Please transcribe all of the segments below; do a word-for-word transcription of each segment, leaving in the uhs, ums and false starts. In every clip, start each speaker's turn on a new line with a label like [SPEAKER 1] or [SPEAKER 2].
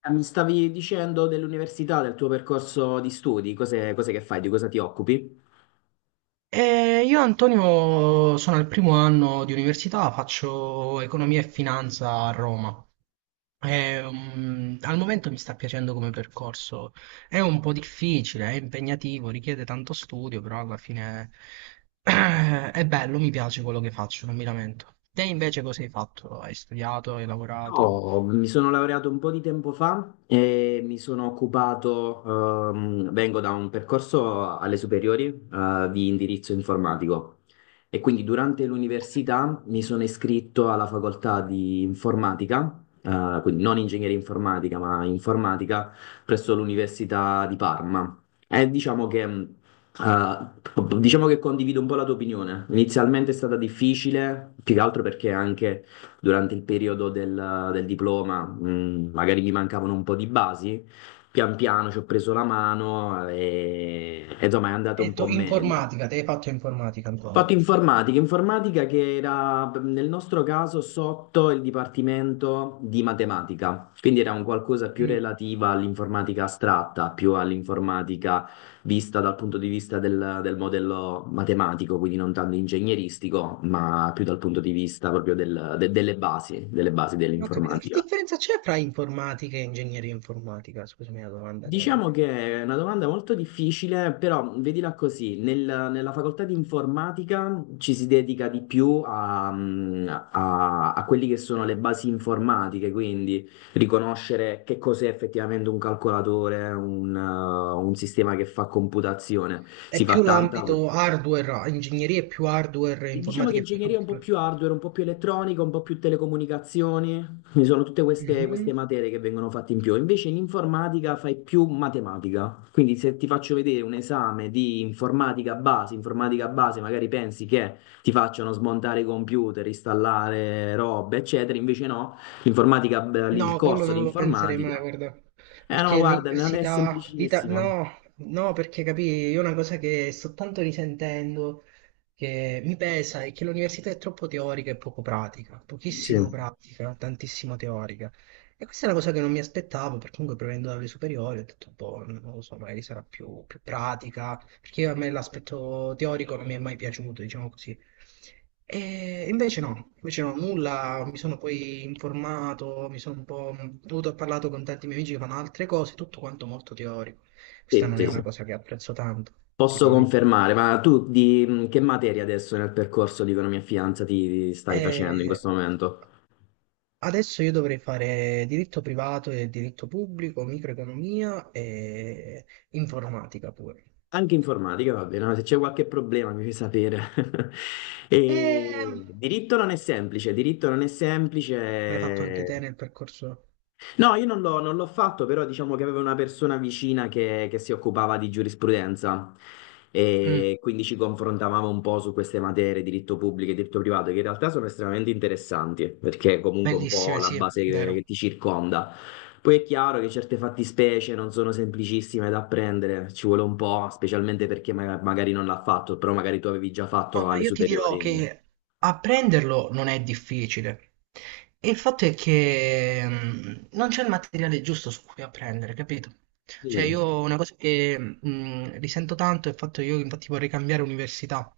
[SPEAKER 1] Ah, mi stavi dicendo dell'università, del tuo percorso di studi, cose, cose che fai, di cosa ti occupi?
[SPEAKER 2] Eh, io Antonio sono al primo anno di università, faccio economia e finanza a Roma. Eh, mm, al momento mi sta piacendo come percorso. È un po' difficile, è impegnativo, richiede tanto studio, però alla fine è bello, mi piace quello che faccio, non mi lamento. Te invece cosa hai fatto? Hai studiato, hai lavorato?
[SPEAKER 1] Io mi sono laureato un po' di tempo fa e mi sono occupato, ehm, vengo da un percorso alle superiori, eh, di indirizzo informatico e quindi durante l'università mi sono iscritto alla facoltà di informatica, eh, quindi non ingegneria informatica ma informatica presso l'Università di Parma. E diciamo che, mh, eh, diciamo che condivido un po' la tua opinione. Inizialmente è stata difficile, più che altro perché anche durante il periodo del, del diploma, mh, magari mi mancavano un po' di basi, pian piano ci ho preso la mano e, e insomma è andato
[SPEAKER 2] Hai
[SPEAKER 1] un
[SPEAKER 2] detto
[SPEAKER 1] po' meglio.
[SPEAKER 2] informatica, te hai fatto informatica, Antonio.
[SPEAKER 1] Fatto informatica, informatica che era mh, nel nostro caso sotto il dipartimento di matematica, quindi era un qualcosa più relativa all'informatica astratta, più all'informatica vista dal punto di vista del, del modello matematico, quindi non tanto ingegneristico, ma più dal punto di vista proprio del- de- delle basi, delle basi
[SPEAKER 2] Ho capito. Che
[SPEAKER 1] dell'informatica.
[SPEAKER 2] differenza c'è fra informatica e ingegneria informatica? Scusami la domanda che avevo.
[SPEAKER 1] Diciamo che è una domanda molto difficile, però vedila così, nel- nella facoltà di informatica ci si dedica di più a, mm, a- a quelli che sono le basi informatiche, quindi riconoscere che cos'è effettivamente un calcolatore, un, eh, un sistema che fa computazione. Si
[SPEAKER 2] È
[SPEAKER 1] fa
[SPEAKER 2] più
[SPEAKER 1] tanta,
[SPEAKER 2] l'ambito hardware, ingegneria è più hardware,
[SPEAKER 1] diciamo che
[SPEAKER 2] informatica è più
[SPEAKER 1] ingegneria è un po'
[SPEAKER 2] software.
[SPEAKER 1] più hardware, un po' più elettronica, un po' più telecomunicazioni. Ci sono tutte queste, queste
[SPEAKER 2] Mhm.
[SPEAKER 1] materie che vengono fatte in più. Invece in informatica fai più matematica, quindi se ti faccio vedere un esame di informatica base, informatica base, magari pensi che ti facciano smontare i computer, installare robe, eccetera, invece no, l'informatica, beh, lì, il
[SPEAKER 2] No, quello
[SPEAKER 1] corso di
[SPEAKER 2] non lo penserei mai,
[SPEAKER 1] informatica,
[SPEAKER 2] guarda,
[SPEAKER 1] eh no,
[SPEAKER 2] perché
[SPEAKER 1] guarda, non è
[SPEAKER 2] l'università, l'Ita-
[SPEAKER 1] semplicissimo.
[SPEAKER 2] no, no, perché capì, io una cosa che sto tanto risentendo, che mi pesa, è che l'università è troppo teorica e poco pratica,
[SPEAKER 1] Sì,
[SPEAKER 2] pochissimo pratica, tantissimo teorica. E questa è una cosa che non mi aspettavo, perché comunque provenendo dalle superiori ho detto, boh, non lo so, magari sarà più, più pratica, perché a me l'aspetto teorico non mi è mai piaciuto, diciamo così. E invece no, invece no, nulla, mi sono poi informato, mi sono un po'... dovuto ho parlato con tanti miei amici che fanno altre cose, tutto quanto molto teorico. Questa
[SPEAKER 1] sì,
[SPEAKER 2] non è
[SPEAKER 1] sì.
[SPEAKER 2] una
[SPEAKER 1] Sì.
[SPEAKER 2] cosa che apprezzo tanto, ti dico
[SPEAKER 1] Posso
[SPEAKER 2] la verità.
[SPEAKER 1] confermare, ma tu di mh, che materia adesso nel percorso di economia e finanza ti, ti stai facendo in
[SPEAKER 2] E
[SPEAKER 1] questo momento?
[SPEAKER 2] adesso io dovrei fare diritto privato e diritto pubblico, microeconomia e informatica pure.
[SPEAKER 1] Anche informatica, va bene, no? Se c'è qualche problema mi fai sapere. E
[SPEAKER 2] E
[SPEAKER 1] diritto non è semplice, diritto non è
[SPEAKER 2] l'hai fatto anche te
[SPEAKER 1] semplice.
[SPEAKER 2] nel percorso?
[SPEAKER 1] No, io non l'ho non l'ho fatto, però diciamo che avevo una persona vicina che, che si occupava di giurisprudenza
[SPEAKER 2] Mm,
[SPEAKER 1] e quindi ci confrontavamo un po' su queste materie, diritto pubblico e diritto privato, che in realtà sono estremamente interessanti, perché è comunque un po'
[SPEAKER 2] bellissime,
[SPEAKER 1] la
[SPEAKER 2] sì,
[SPEAKER 1] base che, che
[SPEAKER 2] vero.
[SPEAKER 1] ti circonda. Poi è chiaro che certe fattispecie non sono semplicissime da apprendere, ci vuole un po', specialmente perché ma- magari non l'ha fatto, però magari tu avevi già fatto
[SPEAKER 2] Ma
[SPEAKER 1] alle
[SPEAKER 2] io ti dirò
[SPEAKER 1] superiori.
[SPEAKER 2] che apprenderlo non è difficile. E il fatto è che mh, non c'è il materiale giusto su cui apprendere, capito? Cioè,
[SPEAKER 1] Mm,
[SPEAKER 2] io una cosa che mh, risento tanto è il fatto che io infatti vorrei cambiare università.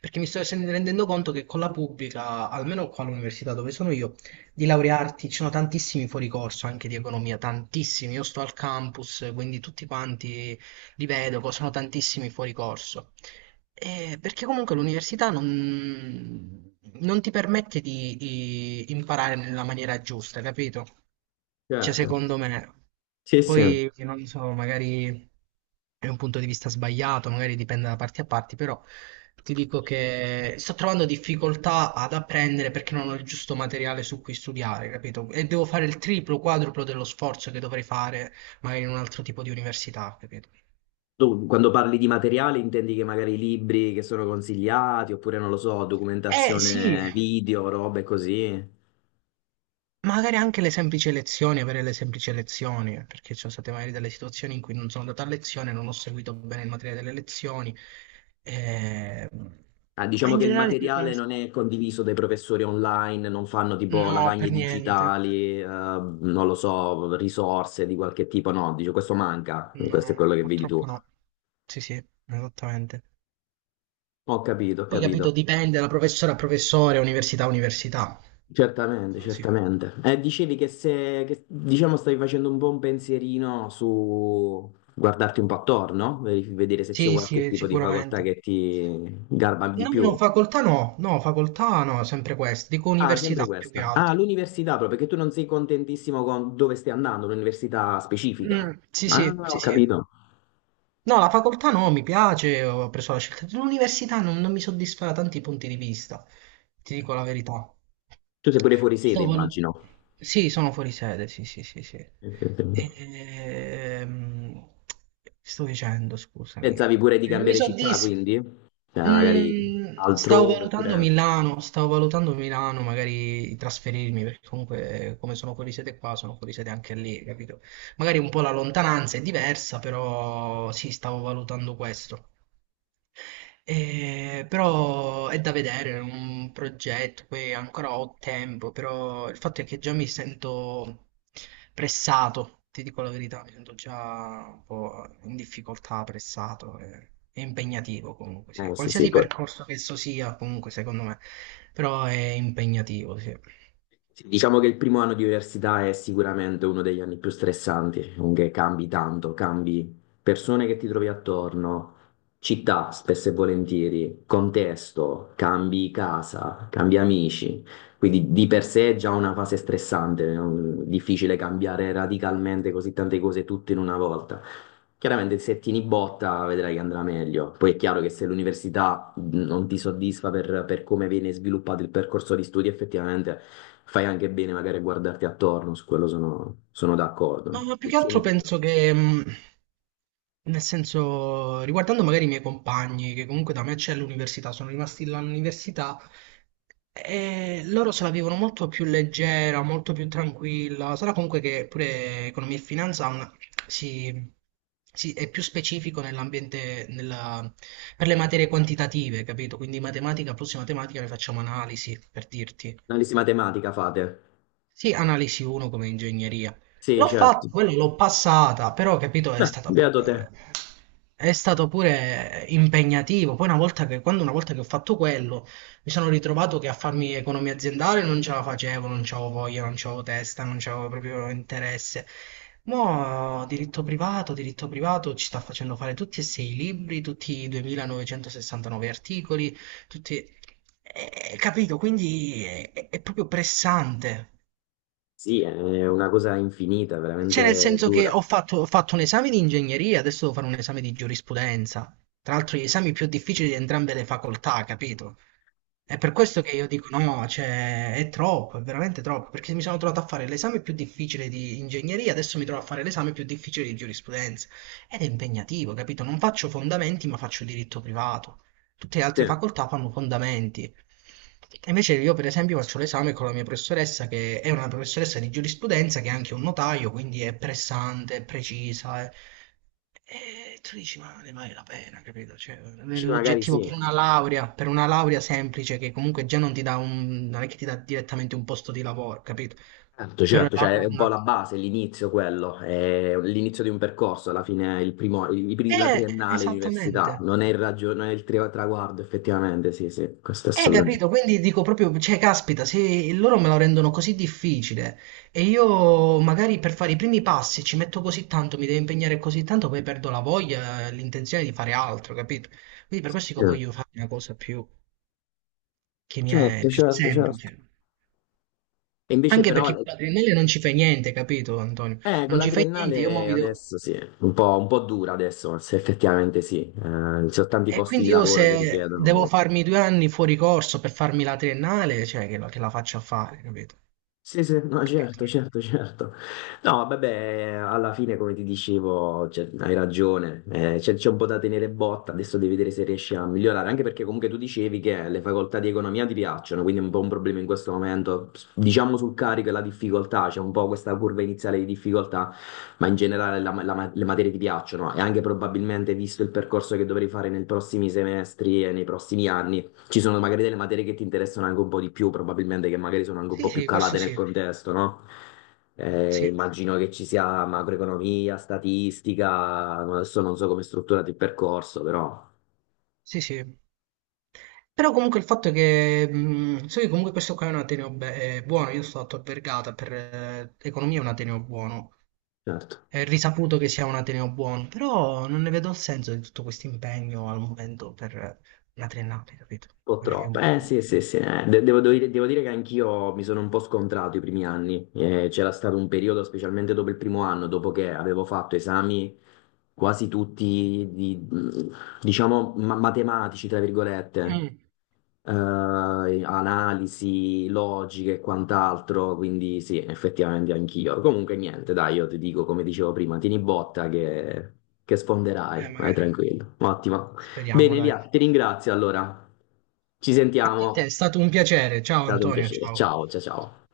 [SPEAKER 2] Perché mi sto sen- rendendo conto che con la pubblica, almeno qua all'università dove sono io, di laurearti ci sono tantissimi fuori corso anche di economia, tantissimi. Io sto al campus, quindi tutti quanti li vedo, co- sono tantissimi fuori corso. Eh, perché comunque l'università non, non ti permette di, di imparare nella maniera giusta, capito? Cioè,
[SPEAKER 1] certo,
[SPEAKER 2] secondo me.
[SPEAKER 1] sì, sì.
[SPEAKER 2] Poi, non so, magari è un punto di vista sbagliato, magari dipende da parti a parti, però ti dico che sto trovando difficoltà ad apprendere perché non ho il giusto materiale su cui studiare, capito? E devo fare il triplo, quadruplo dello sforzo che dovrei fare magari in un altro tipo di università, capito?
[SPEAKER 1] Tu, quando parli di materiale, intendi che magari libri che sono consigliati, oppure non lo so,
[SPEAKER 2] Eh sì,
[SPEAKER 1] documentazione video, robe così.
[SPEAKER 2] magari anche le semplici lezioni, avere le semplici lezioni, perché ci sono state magari delle situazioni in cui non sono andato a lezione, non ho seguito bene il materiale delle lezioni. eh,
[SPEAKER 1] Ah,
[SPEAKER 2] Ma
[SPEAKER 1] diciamo
[SPEAKER 2] in
[SPEAKER 1] che il
[SPEAKER 2] generale ti dicono...
[SPEAKER 1] materiale non è condiviso dai professori online, non fanno tipo
[SPEAKER 2] No,
[SPEAKER 1] lavagne
[SPEAKER 2] per niente.
[SPEAKER 1] digitali, eh, non lo so, risorse di qualche tipo, no, dice questo manca,
[SPEAKER 2] No,
[SPEAKER 1] questo è
[SPEAKER 2] no,
[SPEAKER 1] quello che vedi tu.
[SPEAKER 2] purtroppo no. Sì, sì, esattamente.
[SPEAKER 1] Ho capito, ho
[SPEAKER 2] Poi capito,
[SPEAKER 1] capito.
[SPEAKER 2] dipende da professore a professore, università a università.
[SPEAKER 1] Certamente,
[SPEAKER 2] Così.
[SPEAKER 1] certamente. Eh, dicevi che se, che, diciamo, stavi facendo un buon pensierino su guardarti un po' attorno, no? Veri- vedere se c'è
[SPEAKER 2] Sì,
[SPEAKER 1] qualche
[SPEAKER 2] sì,
[SPEAKER 1] tipo di facoltà
[SPEAKER 2] sicuramente.
[SPEAKER 1] che ti garba di
[SPEAKER 2] No,
[SPEAKER 1] più.
[SPEAKER 2] no, facoltà no, no, facoltà no, sempre questo. Dico
[SPEAKER 1] Ah, sempre
[SPEAKER 2] università più che
[SPEAKER 1] questa. Ah,
[SPEAKER 2] altro.
[SPEAKER 1] l'università proprio, perché tu non sei contentissimo con dove stai andando, un'università specifica.
[SPEAKER 2] Mm, sì,
[SPEAKER 1] Ah,
[SPEAKER 2] sì,
[SPEAKER 1] ho
[SPEAKER 2] sì, sì.
[SPEAKER 1] capito.
[SPEAKER 2] No, la facoltà no, mi piace, ho preso la scelta. L'università non, non mi soddisfa da tanti punti di vista, ti dico la verità.
[SPEAKER 1] Tu sei pure fuori sede,
[SPEAKER 2] Sto valu-
[SPEAKER 1] immagino.
[SPEAKER 2] Sì, sono fuori sede, sì, sì, sì, sì. Ehm, Sto dicendo, scusami.
[SPEAKER 1] Pensavi pure di
[SPEAKER 2] Cioè, non mi
[SPEAKER 1] cambiare città,
[SPEAKER 2] soddisfa.
[SPEAKER 1] quindi? Eh, magari
[SPEAKER 2] Mm, stavo
[SPEAKER 1] altrove,
[SPEAKER 2] valutando
[SPEAKER 1] oppure...
[SPEAKER 2] Milano, stavo valutando Milano, magari trasferirmi, perché comunque eh, come sono fuori sede qua, sono fuori sede anche lì, capito? Magari un po' la lontananza è diversa, però sì, stavo valutando questo. Eh, però è da vedere, è un progetto, poi ancora ho tempo, però il fatto è che già mi sento pressato, ti dico la verità, mi sento già un po' in difficoltà, pressato, eh, è impegnativo comunque, sì.
[SPEAKER 1] Eh, sì, sì,
[SPEAKER 2] Qualsiasi
[SPEAKER 1] poi-
[SPEAKER 2] percorso che esso sia, comunque secondo me, però è impegnativo, sì.
[SPEAKER 1] sì, diciamo che il primo anno di università è sicuramente uno degli anni più stressanti, comunque cambi tanto, cambi persone che ti trovi attorno, città spesso e volentieri, contesto, cambi casa, cambi amici, quindi di per sé è già una fase stressante, è un- difficile cambiare radicalmente così tante cose tutte in una volta. Chiaramente se tieni botta vedrai che andrà meglio. Poi è chiaro che se l'università mh, non ti soddisfa per, per come viene sviluppato il percorso di studi, effettivamente fai anche bene magari a guardarti attorno, su quello sono, sono
[SPEAKER 2] No,
[SPEAKER 1] d'accordo.
[SPEAKER 2] ma più
[SPEAKER 1] E
[SPEAKER 2] che altro
[SPEAKER 1] tieni duro.
[SPEAKER 2] penso che, mh, nel senso, riguardando magari i miei compagni, che comunque da me c'è l'università, sono rimasti là all'università, e loro se la vivono molto più leggera, molto più tranquilla. Sarà comunque che pure economia e finanza ha una- si, si- è più specifico nell'ambiente, nella- per le materie quantitative, capito? Quindi matematica, prossima matematica, ne facciamo analisi, per dirti.
[SPEAKER 1] Analisi matematica fate?
[SPEAKER 2] Sì, analisi uno come ingegneria.
[SPEAKER 1] Sì,
[SPEAKER 2] L'ho
[SPEAKER 1] certo.
[SPEAKER 2] fatto, quello l'ho passata, però capito, è
[SPEAKER 1] Beh,
[SPEAKER 2] stata
[SPEAKER 1] beato te.
[SPEAKER 2] pure, è stato pure impegnativo. Poi una volta che, quando una volta che ho fatto quello, mi sono ritrovato che a farmi economia aziendale non ce la facevo, non c'avevo voglia, non c'avevo testa, non c'avevo proprio interesse. Mo' diritto privato, diritto privato ci sta facendo fare tutti e sei i libri, tutti i duemilanovecentosessantanove articoli, tutti... eh, capito, quindi è, è- è proprio pressante.
[SPEAKER 1] Sì, è una cosa infinita,
[SPEAKER 2] Cioè, nel
[SPEAKER 1] veramente
[SPEAKER 2] senso che
[SPEAKER 1] dura.
[SPEAKER 2] ho fatto, ho fatto un esame di ingegneria, adesso devo fare un esame di giurisprudenza. Tra l'altro, gli esami più difficili di entrambe le facoltà, capito? È per questo che io dico no, cioè è troppo, è veramente troppo, perché mi sono trovato a fare l'esame più difficile di ingegneria, adesso mi trovo a fare l'esame più difficile di giurisprudenza. Ed è impegnativo, capito? Non faccio fondamenti, ma faccio diritto privato. Tutte le
[SPEAKER 1] Sì,
[SPEAKER 2] altre facoltà fanno fondamenti. E invece io, per esempio, faccio l'esame con la mia professoressa, che è una professoressa di giurisprudenza, che è anche un notaio, quindi è pressante, è precisa, è- e tu dici, ma ne vale la pena, capito? Cioè,
[SPEAKER 1] sì, magari
[SPEAKER 2] nell'oggettivo
[SPEAKER 1] sì.
[SPEAKER 2] per una laurea, per una laurea semplice che comunque già non ti dà un, non è che ti dà direttamente un posto di lavoro, capito?
[SPEAKER 1] Certo,
[SPEAKER 2] Per una
[SPEAKER 1] certo, cioè
[SPEAKER 2] laurea,
[SPEAKER 1] è un po'
[SPEAKER 2] una-
[SPEAKER 1] la base, l'inizio quello, è l'inizio di un percorso, alla fine il primo, il- il- la
[SPEAKER 2] eh,
[SPEAKER 1] triennale, l'università,
[SPEAKER 2] esattamente.
[SPEAKER 1] non è il, raggio- non è il tri- traguardo effettivamente, sì, sì, questo è
[SPEAKER 2] Eh,
[SPEAKER 1] assolutamente.
[SPEAKER 2] capito? Quindi dico proprio, cioè, caspita, se loro me lo rendono così difficile e io magari per fare i primi passi ci metto così tanto, mi devo impegnare così tanto, poi perdo la voglia, l'intenzione di fare altro, capito? Quindi per questo
[SPEAKER 1] Sì.
[SPEAKER 2] dico, voglio fare una cosa più, che mi è
[SPEAKER 1] Certo,
[SPEAKER 2] più
[SPEAKER 1] certo, certo.
[SPEAKER 2] semplice.
[SPEAKER 1] E invece
[SPEAKER 2] Anche perché
[SPEAKER 1] però,
[SPEAKER 2] con l'adrenalina non ci fai niente, capito Antonio?
[SPEAKER 1] eh, con
[SPEAKER 2] Non
[SPEAKER 1] la
[SPEAKER 2] ci fai niente, io mo
[SPEAKER 1] triennale
[SPEAKER 2] mi devo...
[SPEAKER 1] adesso sì, un po', un po' dura adesso, se effettivamente sì, eh, ci sono tanti
[SPEAKER 2] E
[SPEAKER 1] posti di
[SPEAKER 2] quindi io
[SPEAKER 1] lavoro che
[SPEAKER 2] se devo
[SPEAKER 1] richiedono.
[SPEAKER 2] farmi due anni fuori corso per farmi la triennale, cioè che, la che la faccio a fare, capito?
[SPEAKER 1] Sì, sì, no,
[SPEAKER 2] Capito?
[SPEAKER 1] certo, certo, certo. No, vabbè, alla fine, come ti dicevo, cioè, hai ragione, eh, c'è c'è un po' da tenere botta, adesso devi vedere se riesci a migliorare, anche perché comunque tu dicevi che le facoltà di economia ti piacciono, quindi è un po' un problema in questo momento, diciamo sul carico e la difficoltà, c'è un po' questa curva iniziale di difficoltà, ma in generale la- la- le materie ti piacciono e anche probabilmente visto il percorso che dovrei fare nei prossimi semestri e nei prossimi anni. Ci sono magari delle materie che ti interessano anche un po' di più, probabilmente che magari sono anche un
[SPEAKER 2] Sì,
[SPEAKER 1] po' più
[SPEAKER 2] sì, questo
[SPEAKER 1] calate nel
[SPEAKER 2] sì.
[SPEAKER 1] contesto, no? Eh,
[SPEAKER 2] Sì,
[SPEAKER 1] immagino che ci sia macroeconomia, statistica, adesso non so come è strutturato il percorso, però
[SPEAKER 2] sì, sì. Però comunque il fatto è che... mh, so che comunque questo qua è un ateneo be- eh, buono, io sto stato a Vergata, per eh, economia è un ateneo buono.
[SPEAKER 1] certo, un
[SPEAKER 2] È risaputo che sia un ateneo buono, però non ne vedo il senso di tutto questo impegno al momento per una triennale, capito?
[SPEAKER 1] po'
[SPEAKER 2] Magari è
[SPEAKER 1] troppo.
[SPEAKER 2] un
[SPEAKER 1] Eh
[SPEAKER 2] po'...
[SPEAKER 1] sì, sì, sì, eh. De- devo, devo dire devo dire che anch'io mi sono un po' scontrato i primi anni. Eh, c'era stato un periodo, specialmente dopo il primo anno, dopo che avevo fatto esami quasi tutti di- diciamo, ma- matematici, tra virgolette.
[SPEAKER 2] Mm.
[SPEAKER 1] Eh, analisi logiche e quant'altro, quindi sì, effettivamente anch'io. Comunque niente, dai, io ti dico come dicevo prima, tieni botta che, che
[SPEAKER 2] Eh,
[SPEAKER 1] sfonderai, vai
[SPEAKER 2] magari.
[SPEAKER 1] tranquillo. Ottimo.
[SPEAKER 2] Speriamo,
[SPEAKER 1] Bene,
[SPEAKER 2] dai.
[SPEAKER 1] Lia, ti ringrazio allora. Ci
[SPEAKER 2] Anche a
[SPEAKER 1] sentiamo,
[SPEAKER 2] te,
[SPEAKER 1] è
[SPEAKER 2] è stato un piacere. Ciao
[SPEAKER 1] stato un
[SPEAKER 2] Antonio,
[SPEAKER 1] piacere.
[SPEAKER 2] ciao.
[SPEAKER 1] Ciao, ciao, ciao.